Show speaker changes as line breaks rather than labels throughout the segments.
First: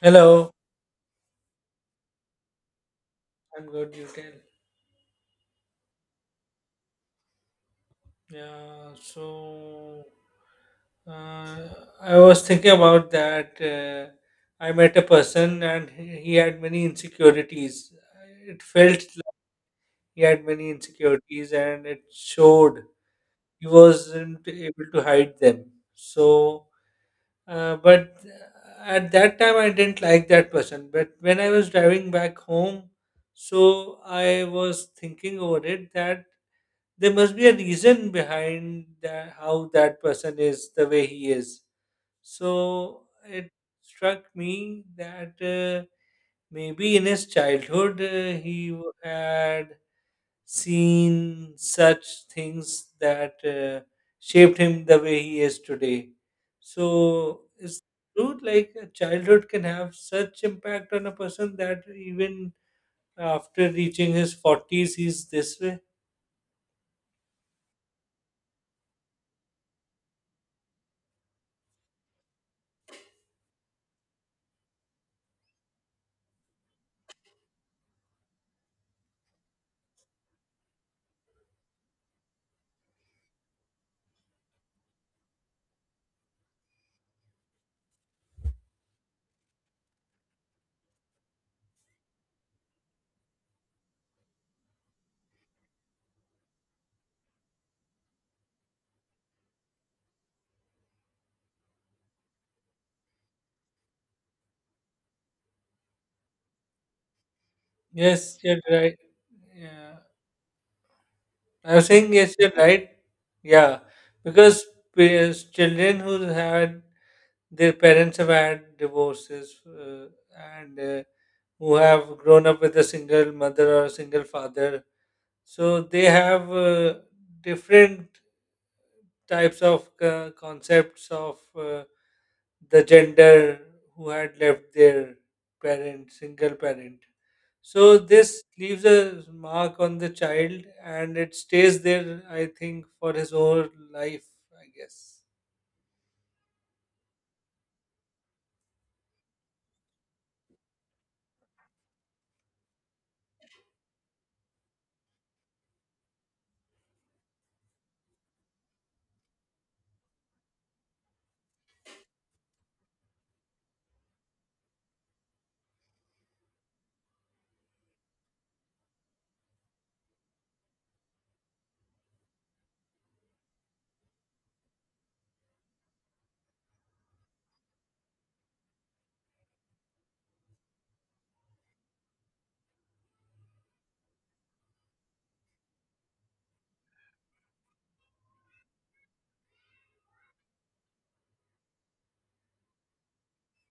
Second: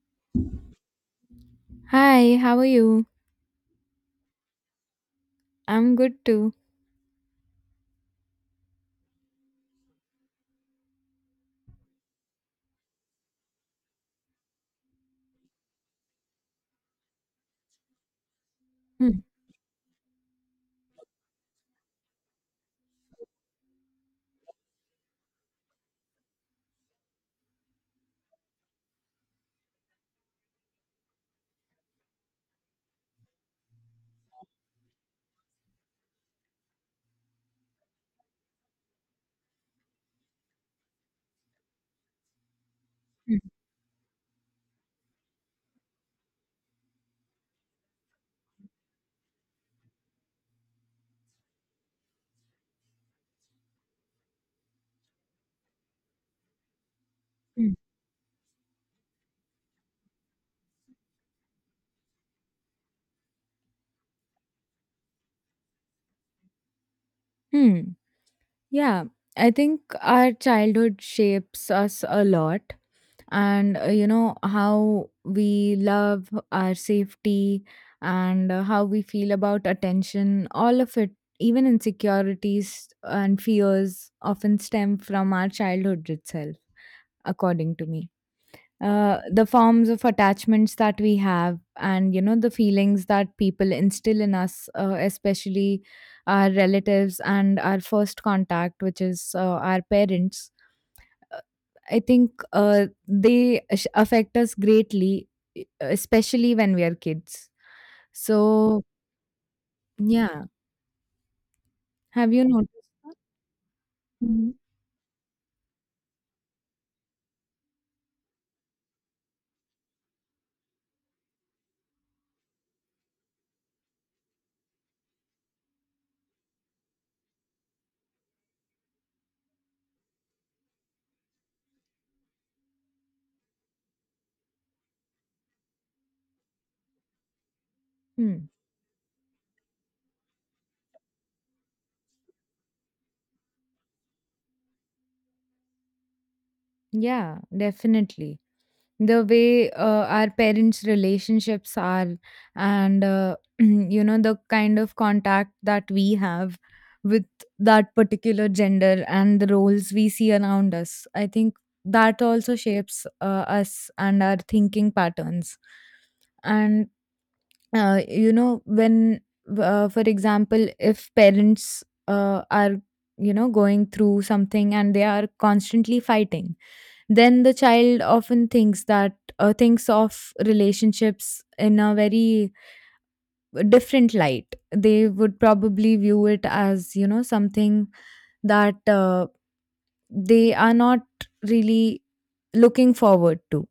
Hello,
Hi, how are you?
I'm good. You tell.
I'm good too.
Yeah, so uh, I was thinking about that. I met a person and he had many insecurities. It felt
Hmm,
like he had many insecurities and it showed he wasn't able to hide them. So, but at that time I didn't like that person. But when I was driving back home, so I was thinking over it that there must be a reason behind that, how that person is the way he is. So
hmm,
it struck me that maybe in his childhood he had seen such things that shaped him the way he is today. So
hmm.
it's true, like a childhood can have such impact on a person that even after reaching his 40s, he's this way.
Hmm. Yeah, I think our childhood shapes us a lot. And you know, how we love our safety, and how we feel about attention, all of it, even insecurities and fears, often stem from our childhood itself, according to me. The forms of attachments that we have, and you know the feelings that people instill in us, especially our relatives and our first contact, which is our parents. Uh, I think they affect us greatly, e- especially when we are kids,
Yes,
so
you're right. Yeah.
yeah,
I was saying
have
yes,
you
you're
noticed
right.
that?
Yeah,
Mhm.
because children who had their parents have had divorces and who have grown up with a single mother or a single father, so they have different types of concepts of. The gender who had left their parent, single parent. So this
Hmm.
leaves a mark on the child and it stays there, I think, for his whole life, I guess.
Yeah, definitely. The way our parents relationships are, and you know, the kind of contact that we have with that particular gender and the roles we see around us, I think that also shapes us and our thinking patterns. And you know, when for example, if parents are, you know, going through something and they are constantly fighting, then the child often thinks of relationships in a very different light. They would probably view it as, you know, something that they are not really looking forward to,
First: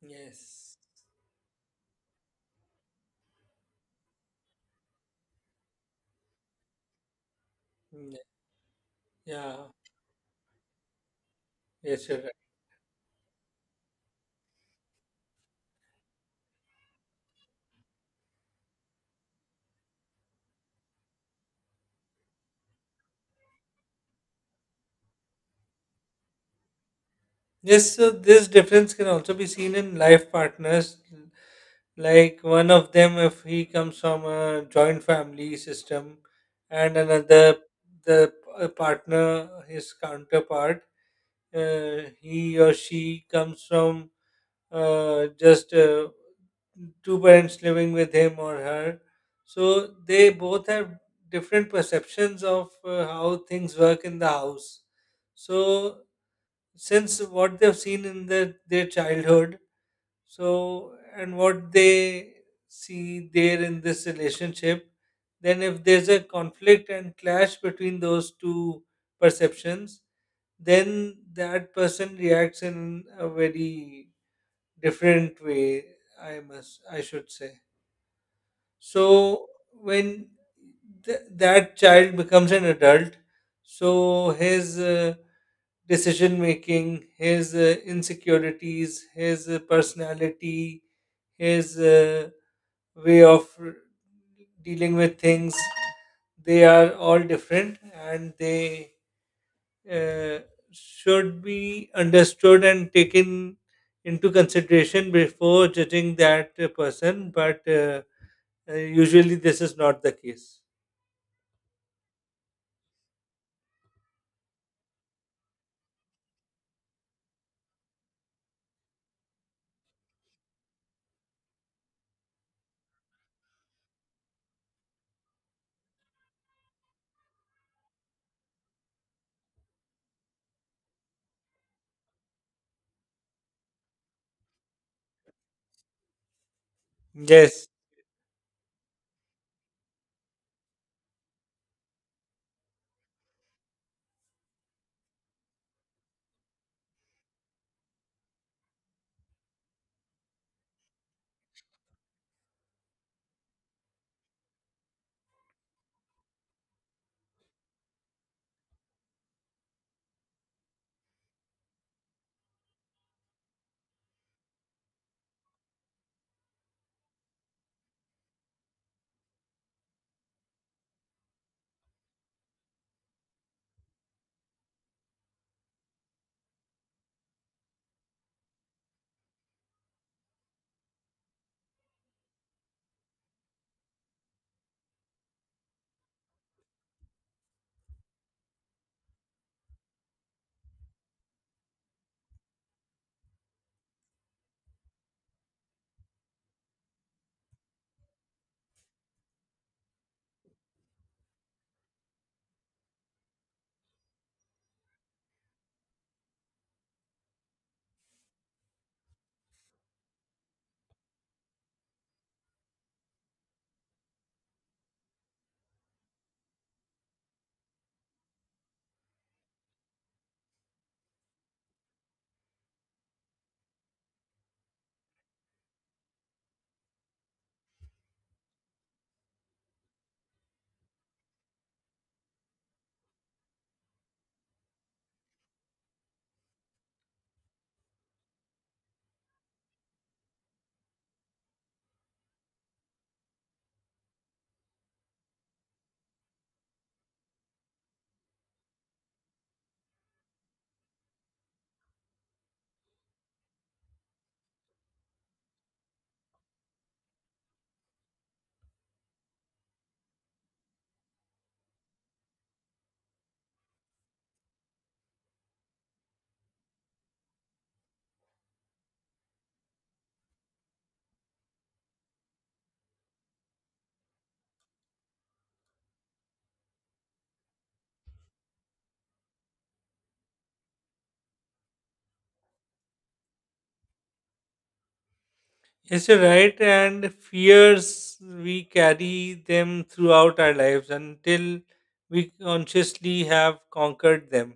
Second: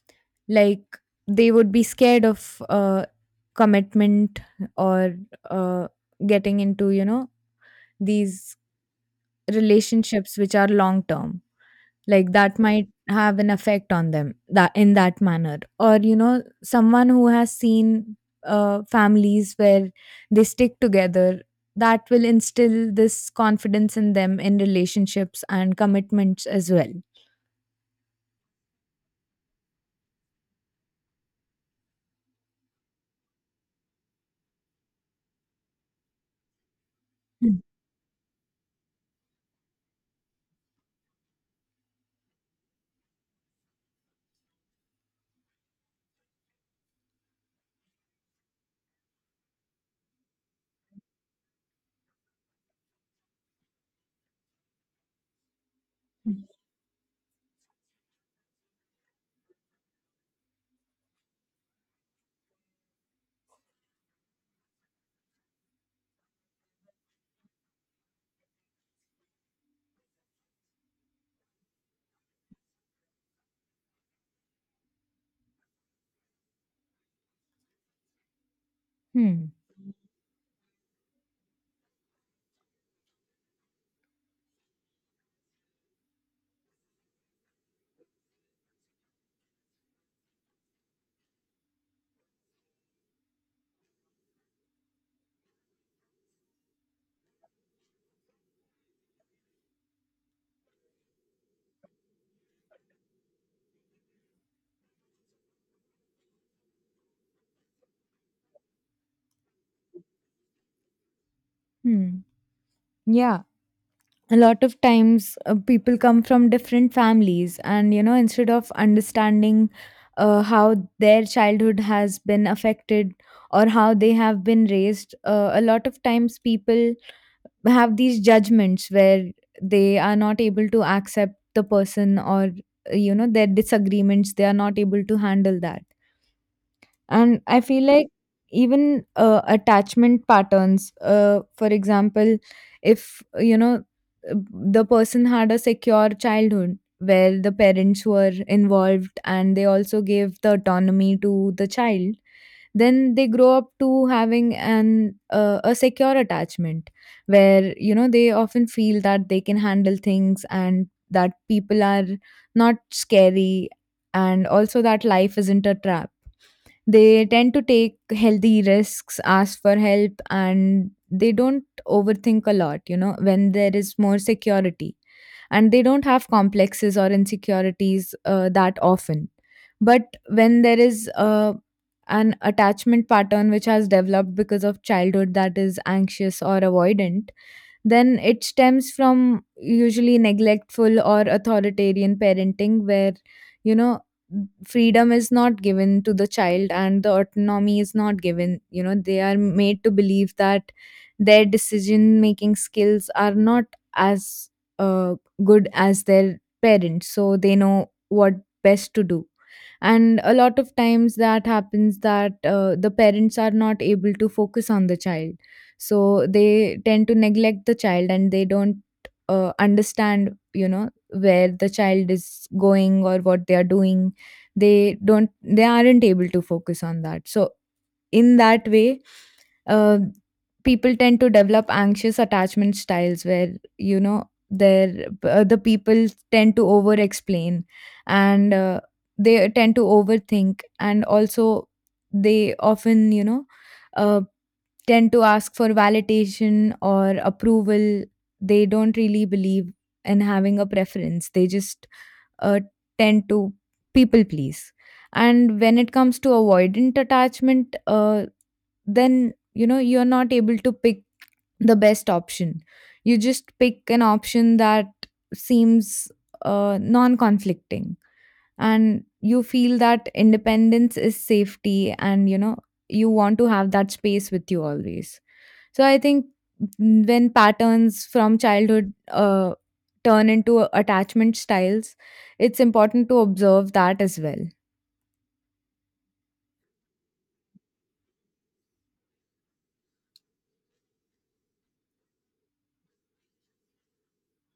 Yes.
like they would be scared of commitment, or uh, getting into, you know,
Mm,
these
yeah.
relationships which are long term.
Yes, you're
Like
right.
that might have an effect on them that in that manner. Or, you know, someone who has seen families where they stick together, that will instill this confidence in them in relationships and commitments as well.
Yes, so this difference can also be seen in life partners. Like one of them, if he comes from a joint family system, and another,
Hmm.
the partner, his counterpart he or she comes from just two parents living with him or her. So they both have different perceptions of how things work in the house. So since what they've seen in their childhood, so and what they see there in this relationship, then if there's a conflict and clash between those two perceptions, then that person reacts in a very different way, I must, I should say. So
Hmm.
when that child becomes an adult, so his decision making, his insecurities, his personality, his way of dealing with things, they are all different, and they uh, should be understood and taken into consideration before judging that person, but usually this is not the case.
Hmm. Yeah. A lot of times people come from different families, and you know, instead of understanding how their childhood has been affected or how they have been raised, a lot of times people have these judgments where they are not able to accept the person, or you know, their disagreements they are not able to handle that. And I
Yes,
feel like even attachment patterns, for example, if you know, the person had a secure childhood where the parents were involved and they also gave the autonomy to the child, then they grow up to having an a secure attachment, where you know, they often feel that they can handle things, and that people are not scary, and also that life isn't a trap. They tend to take healthy risks, ask for help, and they don't overthink a lot, you know, when there is more security. And they don't have complexes or insecurities that often. But when there is an attachment pattern which has developed because of childhood that is anxious or avoidant, then it stems from usually neglectful or authoritarian parenting where, you know, freedom is not given to the child and the autonomy is not given. You know, they are made to believe that their decision making skills are not as uh, good as their parents, so they know what best to do. And a lot of times that happens, that the parents are not able to focus on the child, so they tend to neglect the child. And they don't understand, you know, where the child is going or what they are doing. They aren't able to focus on that. So in that way, uh, people tend to develop anxious attachment styles where, you know, the people tend to over explain, and they tend to overthink, and also they often, uh, tend to ask for validation or approval. They don't really believe in having a preference. They just uh, tend to people please. And when it comes to avoidant attachment, then, you know, you're not able to pick the best option. You just pick an option that seems non-conflicting, and you feel that independence is safety, and you know, you want to have that space with you always. So I think when patterns from childhood turn into attachment styles, it's important to observe that as well.
yes, you're right. And fears, we carry them throughout our lives until we consciously have conquered them.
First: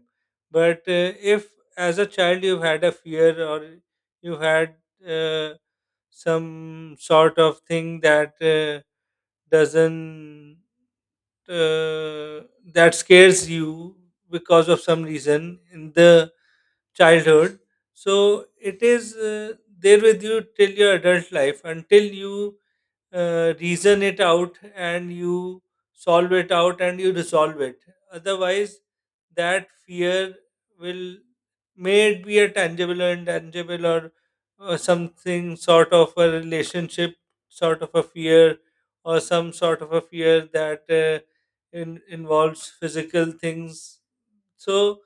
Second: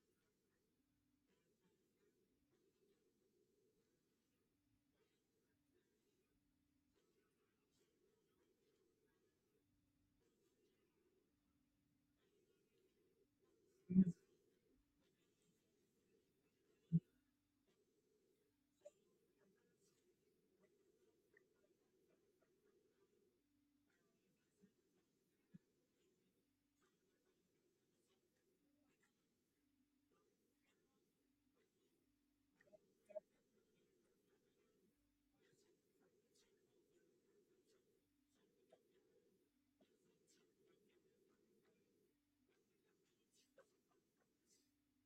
But if as a child you've had a fear or you've had uh, some sort of thing that doesn't uh, that scares you because of some reason in the childhood, so it is there with you till your adult life until you reason it out and you solve it out and you resolve it. Otherwise, that fear will, may it be a tangible or intangible or something sort of a relationship, sort of a fear, or some sort of a fear that involves physical things. So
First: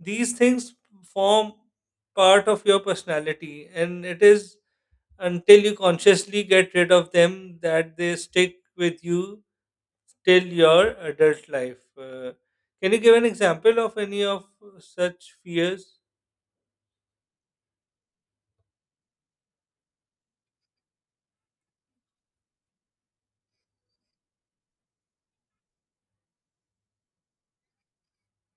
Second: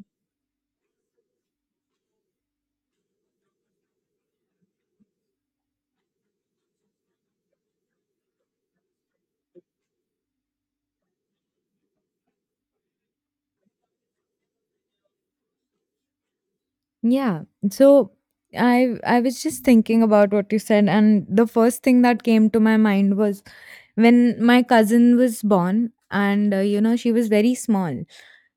these things form part of your personality, and it is until you consciously get rid of them that they stick with you till your adult life. Can you give an example of any of such fears?
Yeah. So I was just thinking about what you said, and the first thing that came to my mind was when my cousin was born, and you know, she was very small.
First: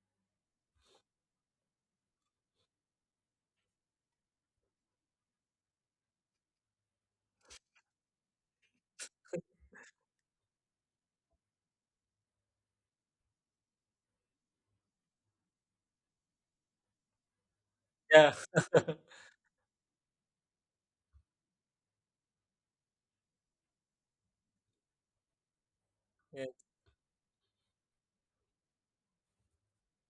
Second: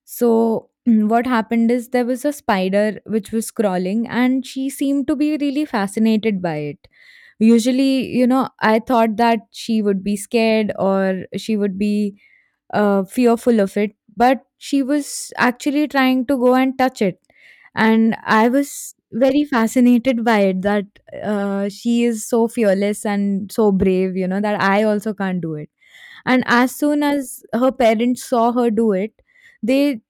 So what happened is there was a spider which was crawling, and she seemed to be really fascinated by it. Usually, you know, I thought that she would be scared, or she would be fearful of it, but she was actually trying to go and touch it, and
Yeah.
I was very fascinated by it, that she is so fearless and so brave, you know, that I also can't do it. And
Yeah.
as soon as her parents saw her do it, they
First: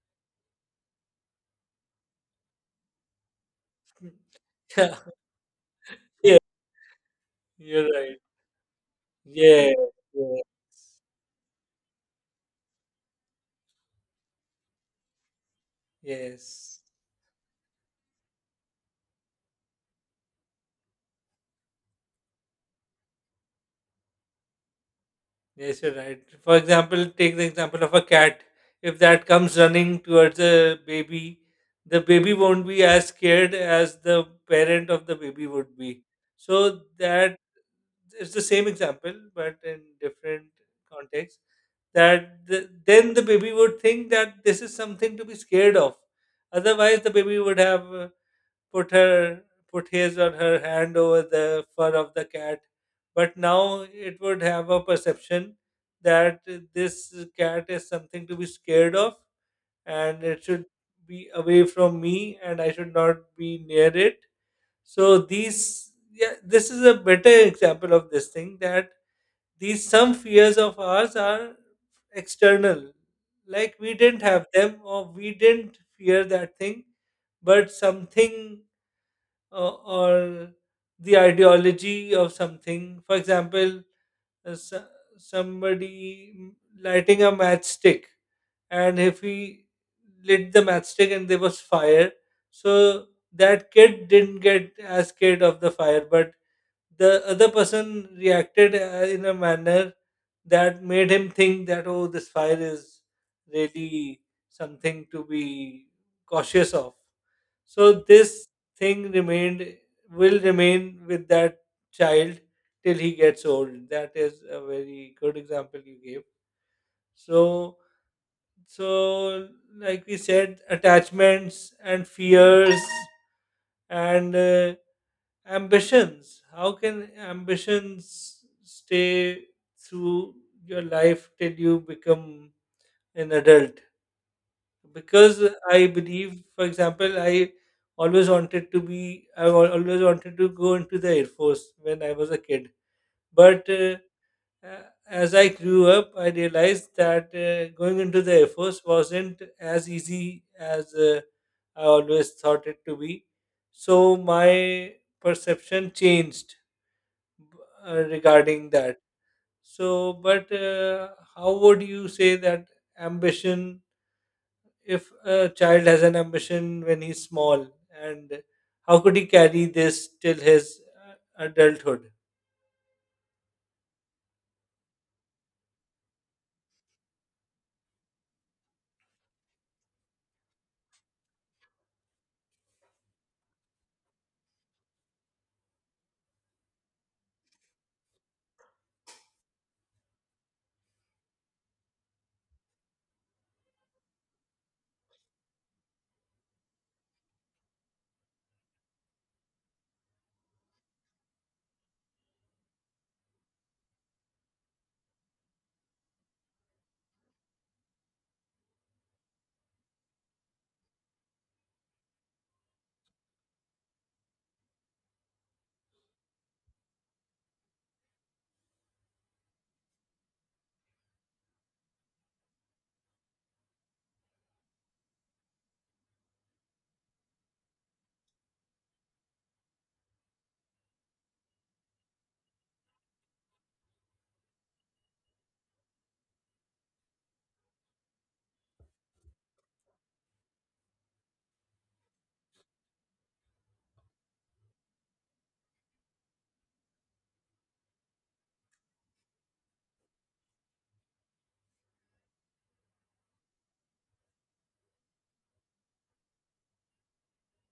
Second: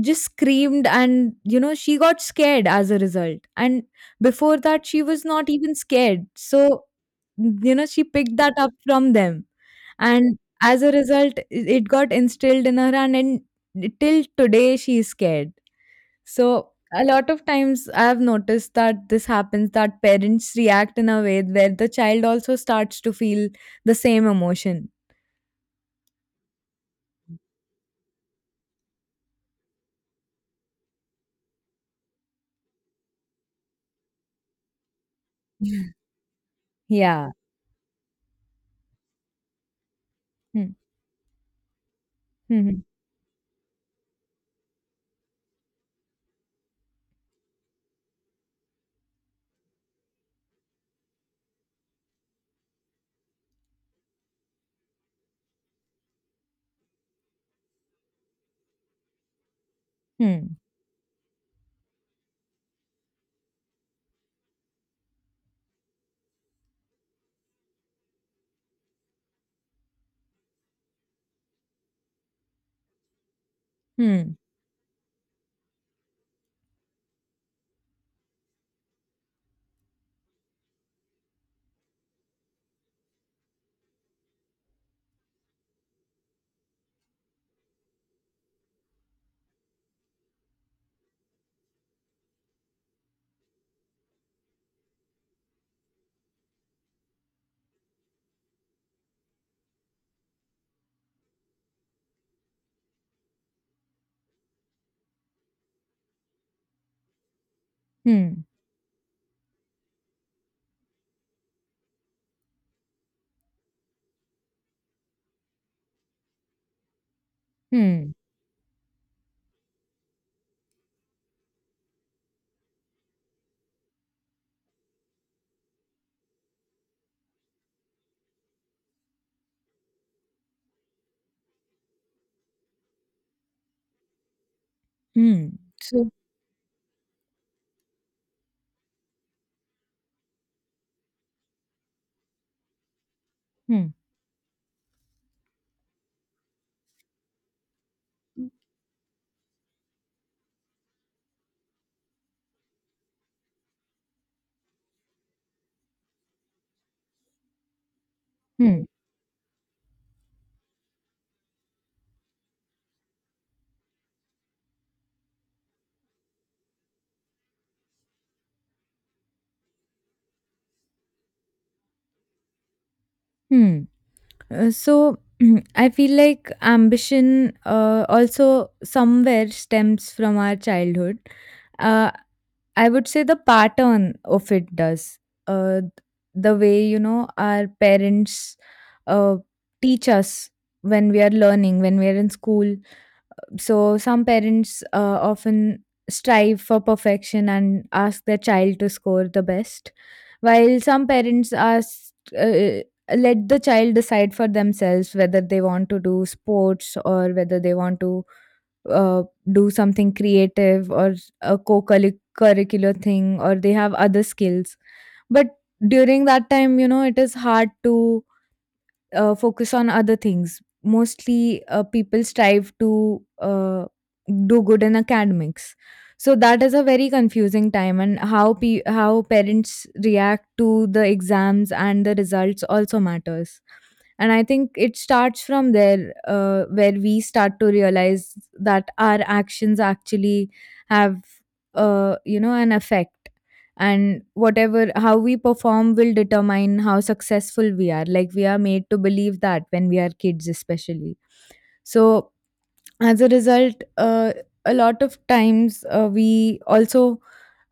just screamed, and you know, she got scared as a result. And before that, she
Yeah.
was not even scared.
Yeah.
So you
You're
know, she
right.
picked that up from them.
Yeah.
And
Yeah.
as a result, it got instilled in her, and till today she is scared. So
Yes.
a lot of times I've noticed that this happens, that parents react in a way where the child also starts to feel the same emotion.
Yes, you're right. For example, take the example of a cat. If that comes running towards a baby, the baby won't be as scared as the parent of the baby would be. So
Yeah.
that it's the same example but in different
Hmm.
context, that the,
Hmm.
then the baby would think that this is something to be scared of. Otherwise the baby would have put her put his or her hand over the fur of the cat, but now it would have a perception that this cat is something to be scared of and it
Hmm.
should be away from me and I should not be near it. So these, yeah, this is a better example of this thing, that these some fears of ours are external, like we didn't
Hmm.
have them or we didn't fear that thing, but something or the ideology of something. For example, uh, so- somebody lighting a matchstick, and if he lit the matchstick and there was fire, so that kid didn't get as scared of the fire, but the other person reacted in a manner that made him think that, oh, this fire is really something to be cautious of. So
Hmm.
this thing remained, will remain with that child till he gets old. That is a very good example you gave. So,
Hmm.
so like we said, attachments and fears and ambitions, how can ambitions stay through your life till you become an adult? Because
Hmm.
I
So.
believe, for example, I always wanted to go into the air force when I was a kid, but
Hmm.
uh, uh, as I grew up I realized that going into the air force wasn't as easy as I always thought it to be. So my perception changed, b- regarding
Hmm.
that. So, but how would you say that ambition, if a child has an ambition when he's small, and how could he carry this till his uh, adulthood?
Hmm. So, I feel like ambition also somewhere stems from our childhood. Uh, I would say the pattern of it does. Uh, the way, you know, our parents uh, teach us when we are learning, when we are in school. So, some parents often strive for perfection and ask their child to score the best. While some parents are uh, let the child decide for themselves whether they want to do sports, or whether they want to uh, do something creative, or a co-curricular thing, or they have other skills. But during that time, you know, it is hard to focus on other things. Mostly, people strive to do good in academics. So that is a very confusing time, and how parents react to the exams and the results also matters. And I think it starts from there, where we start to realize that our actions actually have you know, an effect, and whatever, how we perform will determine how successful we are, like we are made to believe that when we are kids especially. So as a result, a lot of times we also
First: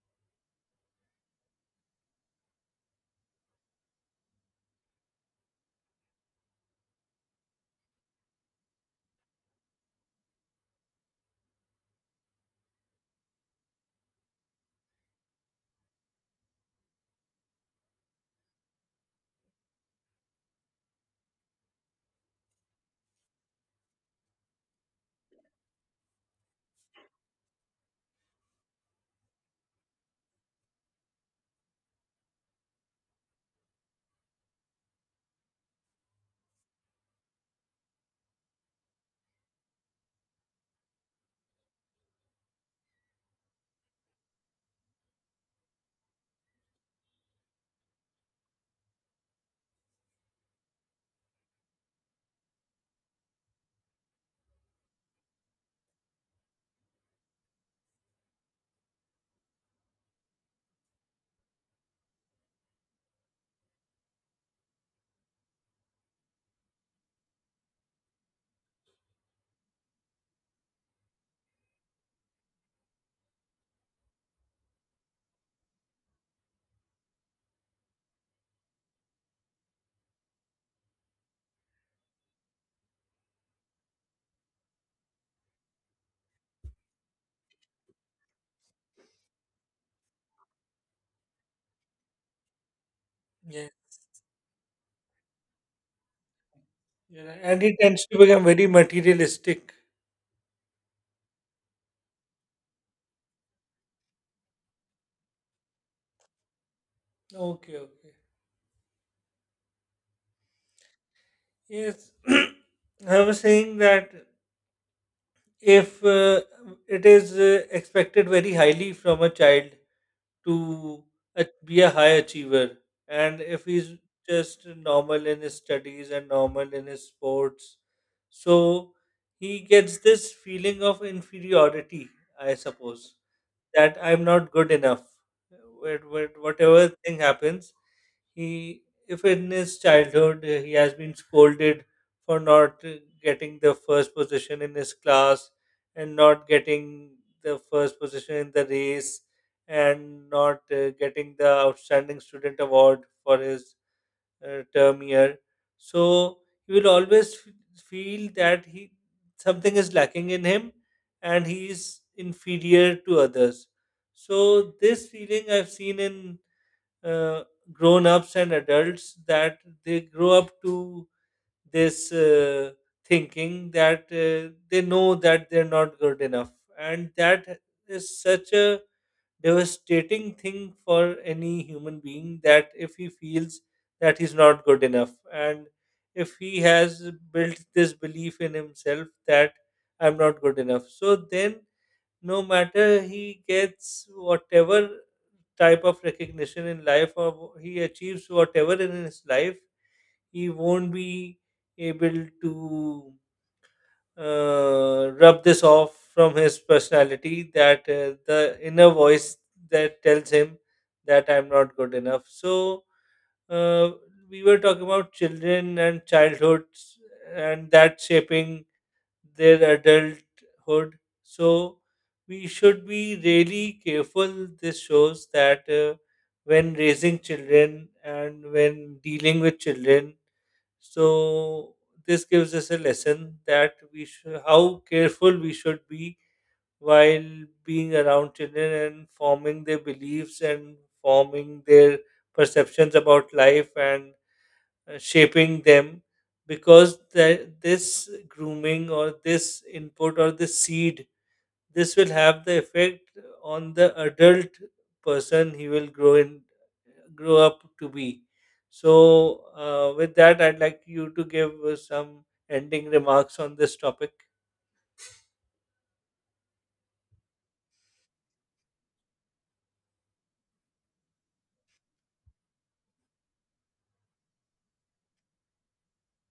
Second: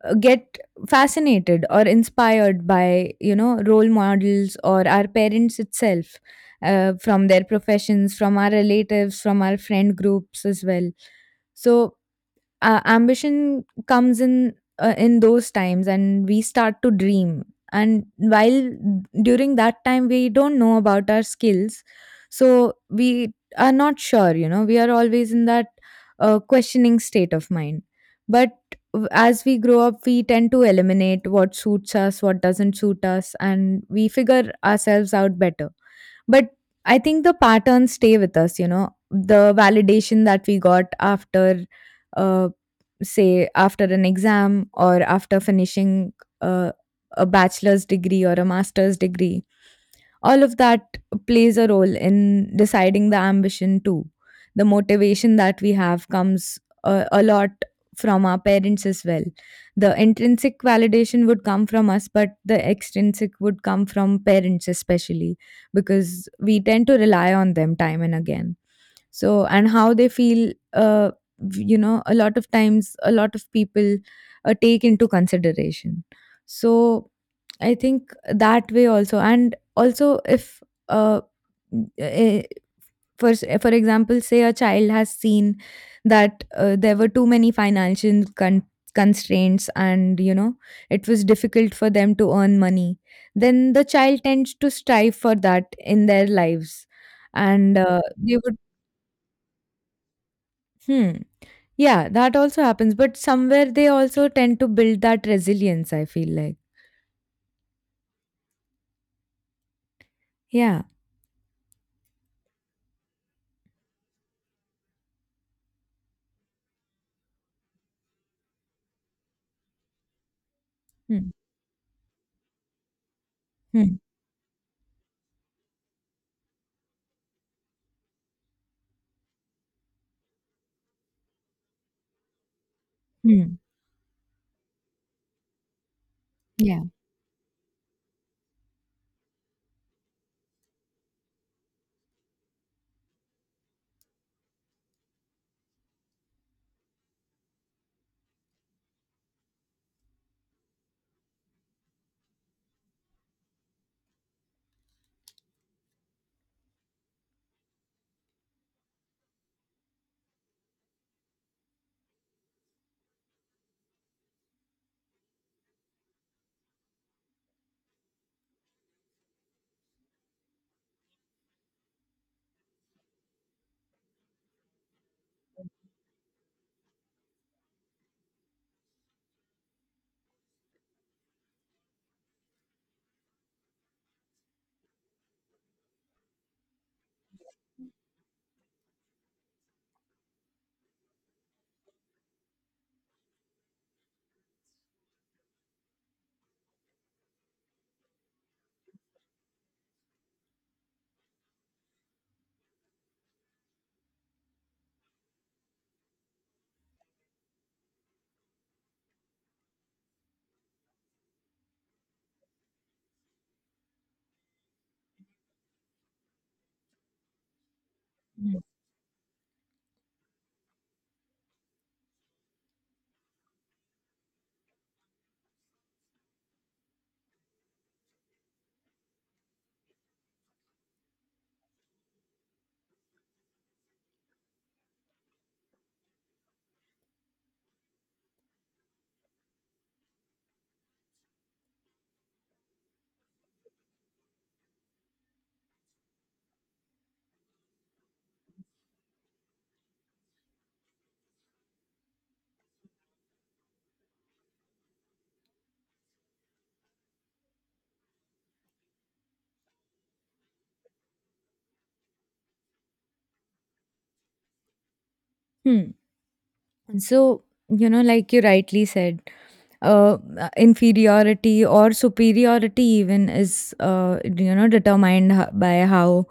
get fascinated or inspired by, you know, role models or our parents itself, from their professions, from our relatives, from our friend groups as well. So ambition comes in those times, and we start to dream. And while during that time we don't know about our skills, so we are not sure, you know, we are always in that questioning state of mind. But as we grow up, we tend to eliminate what suits us, what doesn't suit us, and we figure ourselves out better. But I think the patterns stay with us, you know, the validation that we got after, uh, say after an exam, or after finishing uh, a bachelor's degree or a master's degree, all of that plays a role in deciding the ambition too. The motivation that we have comes a lot from our parents as well. The intrinsic validation would come from us, but the extrinsic would come from parents especially, because we tend to rely on them time and again. So and how they feel, you know, a lot of times a lot of people take into consideration. So I think, that way also, and also if uh, eh, for example, say a child has seen that there were too many financial constraints, and you know, it was difficult for them to earn money,
Yeah.
then the child tends to strive for that in their lives.
You and
And
he tends to
they
become
would.
very materialistic.
Hmm. Yeah, that also happens, but somewhere they also tend to build that resilience, I feel like.
Okay, okay.
Yeah.
Yes, I was saying that if it is expected very highly from a child to
Hmm.
be a high achiever. And if he's
Hmm.
just normal in his studies and normal in his sports, so he gets this feeling of inferiority, I suppose,
Hmm.
that I'm not good enough.
Yeah.
Whatever thing happens, he, if in his childhood he has been scolded for not getting the first position in his class and not getting the first position in the race and not getting the outstanding student award for his term year. So he will always feel that he, something is lacking in him and he is inferior to others. So this feeling I've seen in uh, grown ups and adults, that they grow up to this thinking that they know that they're not good enough. And that is such a devastating thing for any human being, that if he feels that he's not good enough and if he has built this belief in himself that I'm not good enough. So then no matter he gets whatever type of recognition in life or he achieves whatever in his life, he won't be able to rub this off from his personality, that the inner voice that tells him that I'm not good enough. So uh, we were talking about children and childhoods and that
Hmm.
shaping their adulthood. So we should be really careful. This shows that when raising children and when dealing with children, so this gives us a lesson that we should, how careful we should be while being around children and forming their beliefs and forming their perceptions about life and shaping them, because that this grooming or this input or this seed, this will have the effect on the adult person he will grow in, grow up to be. So with that I'd like you to give some ending remarks on this topic.
Hmm. So, you know, like you rightly said, inferiority or superiority even is, you know, determined by how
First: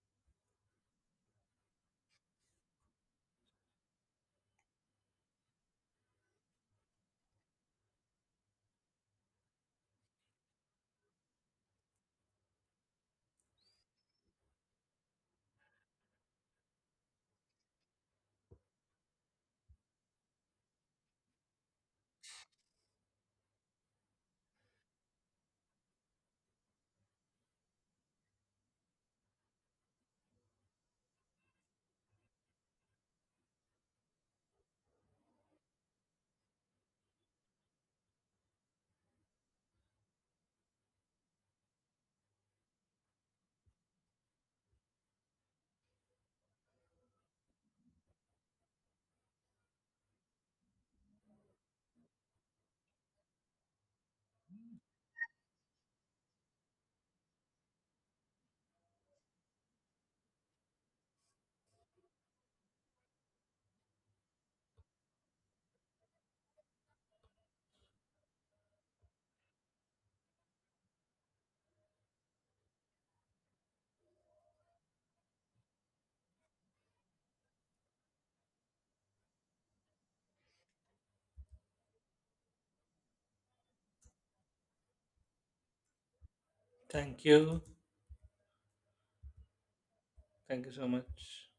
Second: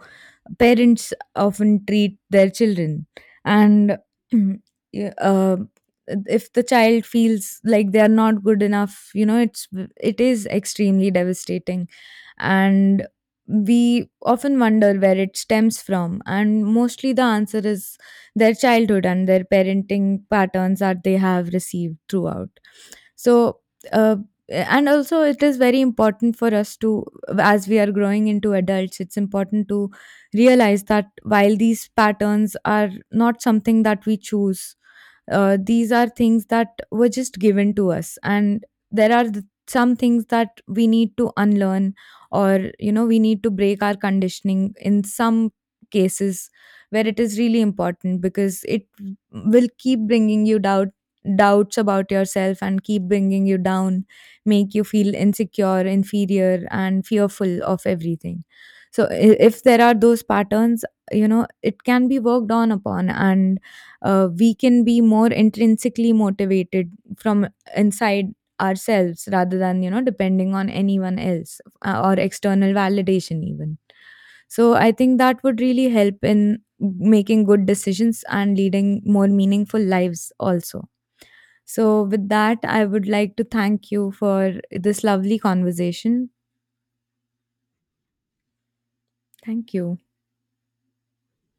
parents often treat their children. And yeah, if the child feels like they are not good enough, you know, it is extremely devastating, and we often wonder where it stems from, and mostly the answer is their childhood and their parenting patterns that they have received throughout. So uh, and also it is very important for us to, as we are growing into adults, it's important to realize that while these patterns are not something that we choose, these are things that were just given to us. And there are some things that we need to unlearn, or you know, we need to break our conditioning in some cases, where it is really important, because it will keep bringing you doubts about yourself and keep bringing you down, make you feel insecure, inferior, and fearful of everything. So if there are those patterns, you know, it can be worked on upon, and we can be more intrinsically motivated from inside ourselves rather than, you know, depending on anyone else, or external validation even. So I think that would really help in making good decisions and leading more meaningful lives also. So with that, I would like to thank you for this lovely conversation.
Thank you.
Thank you.
Thank you so much.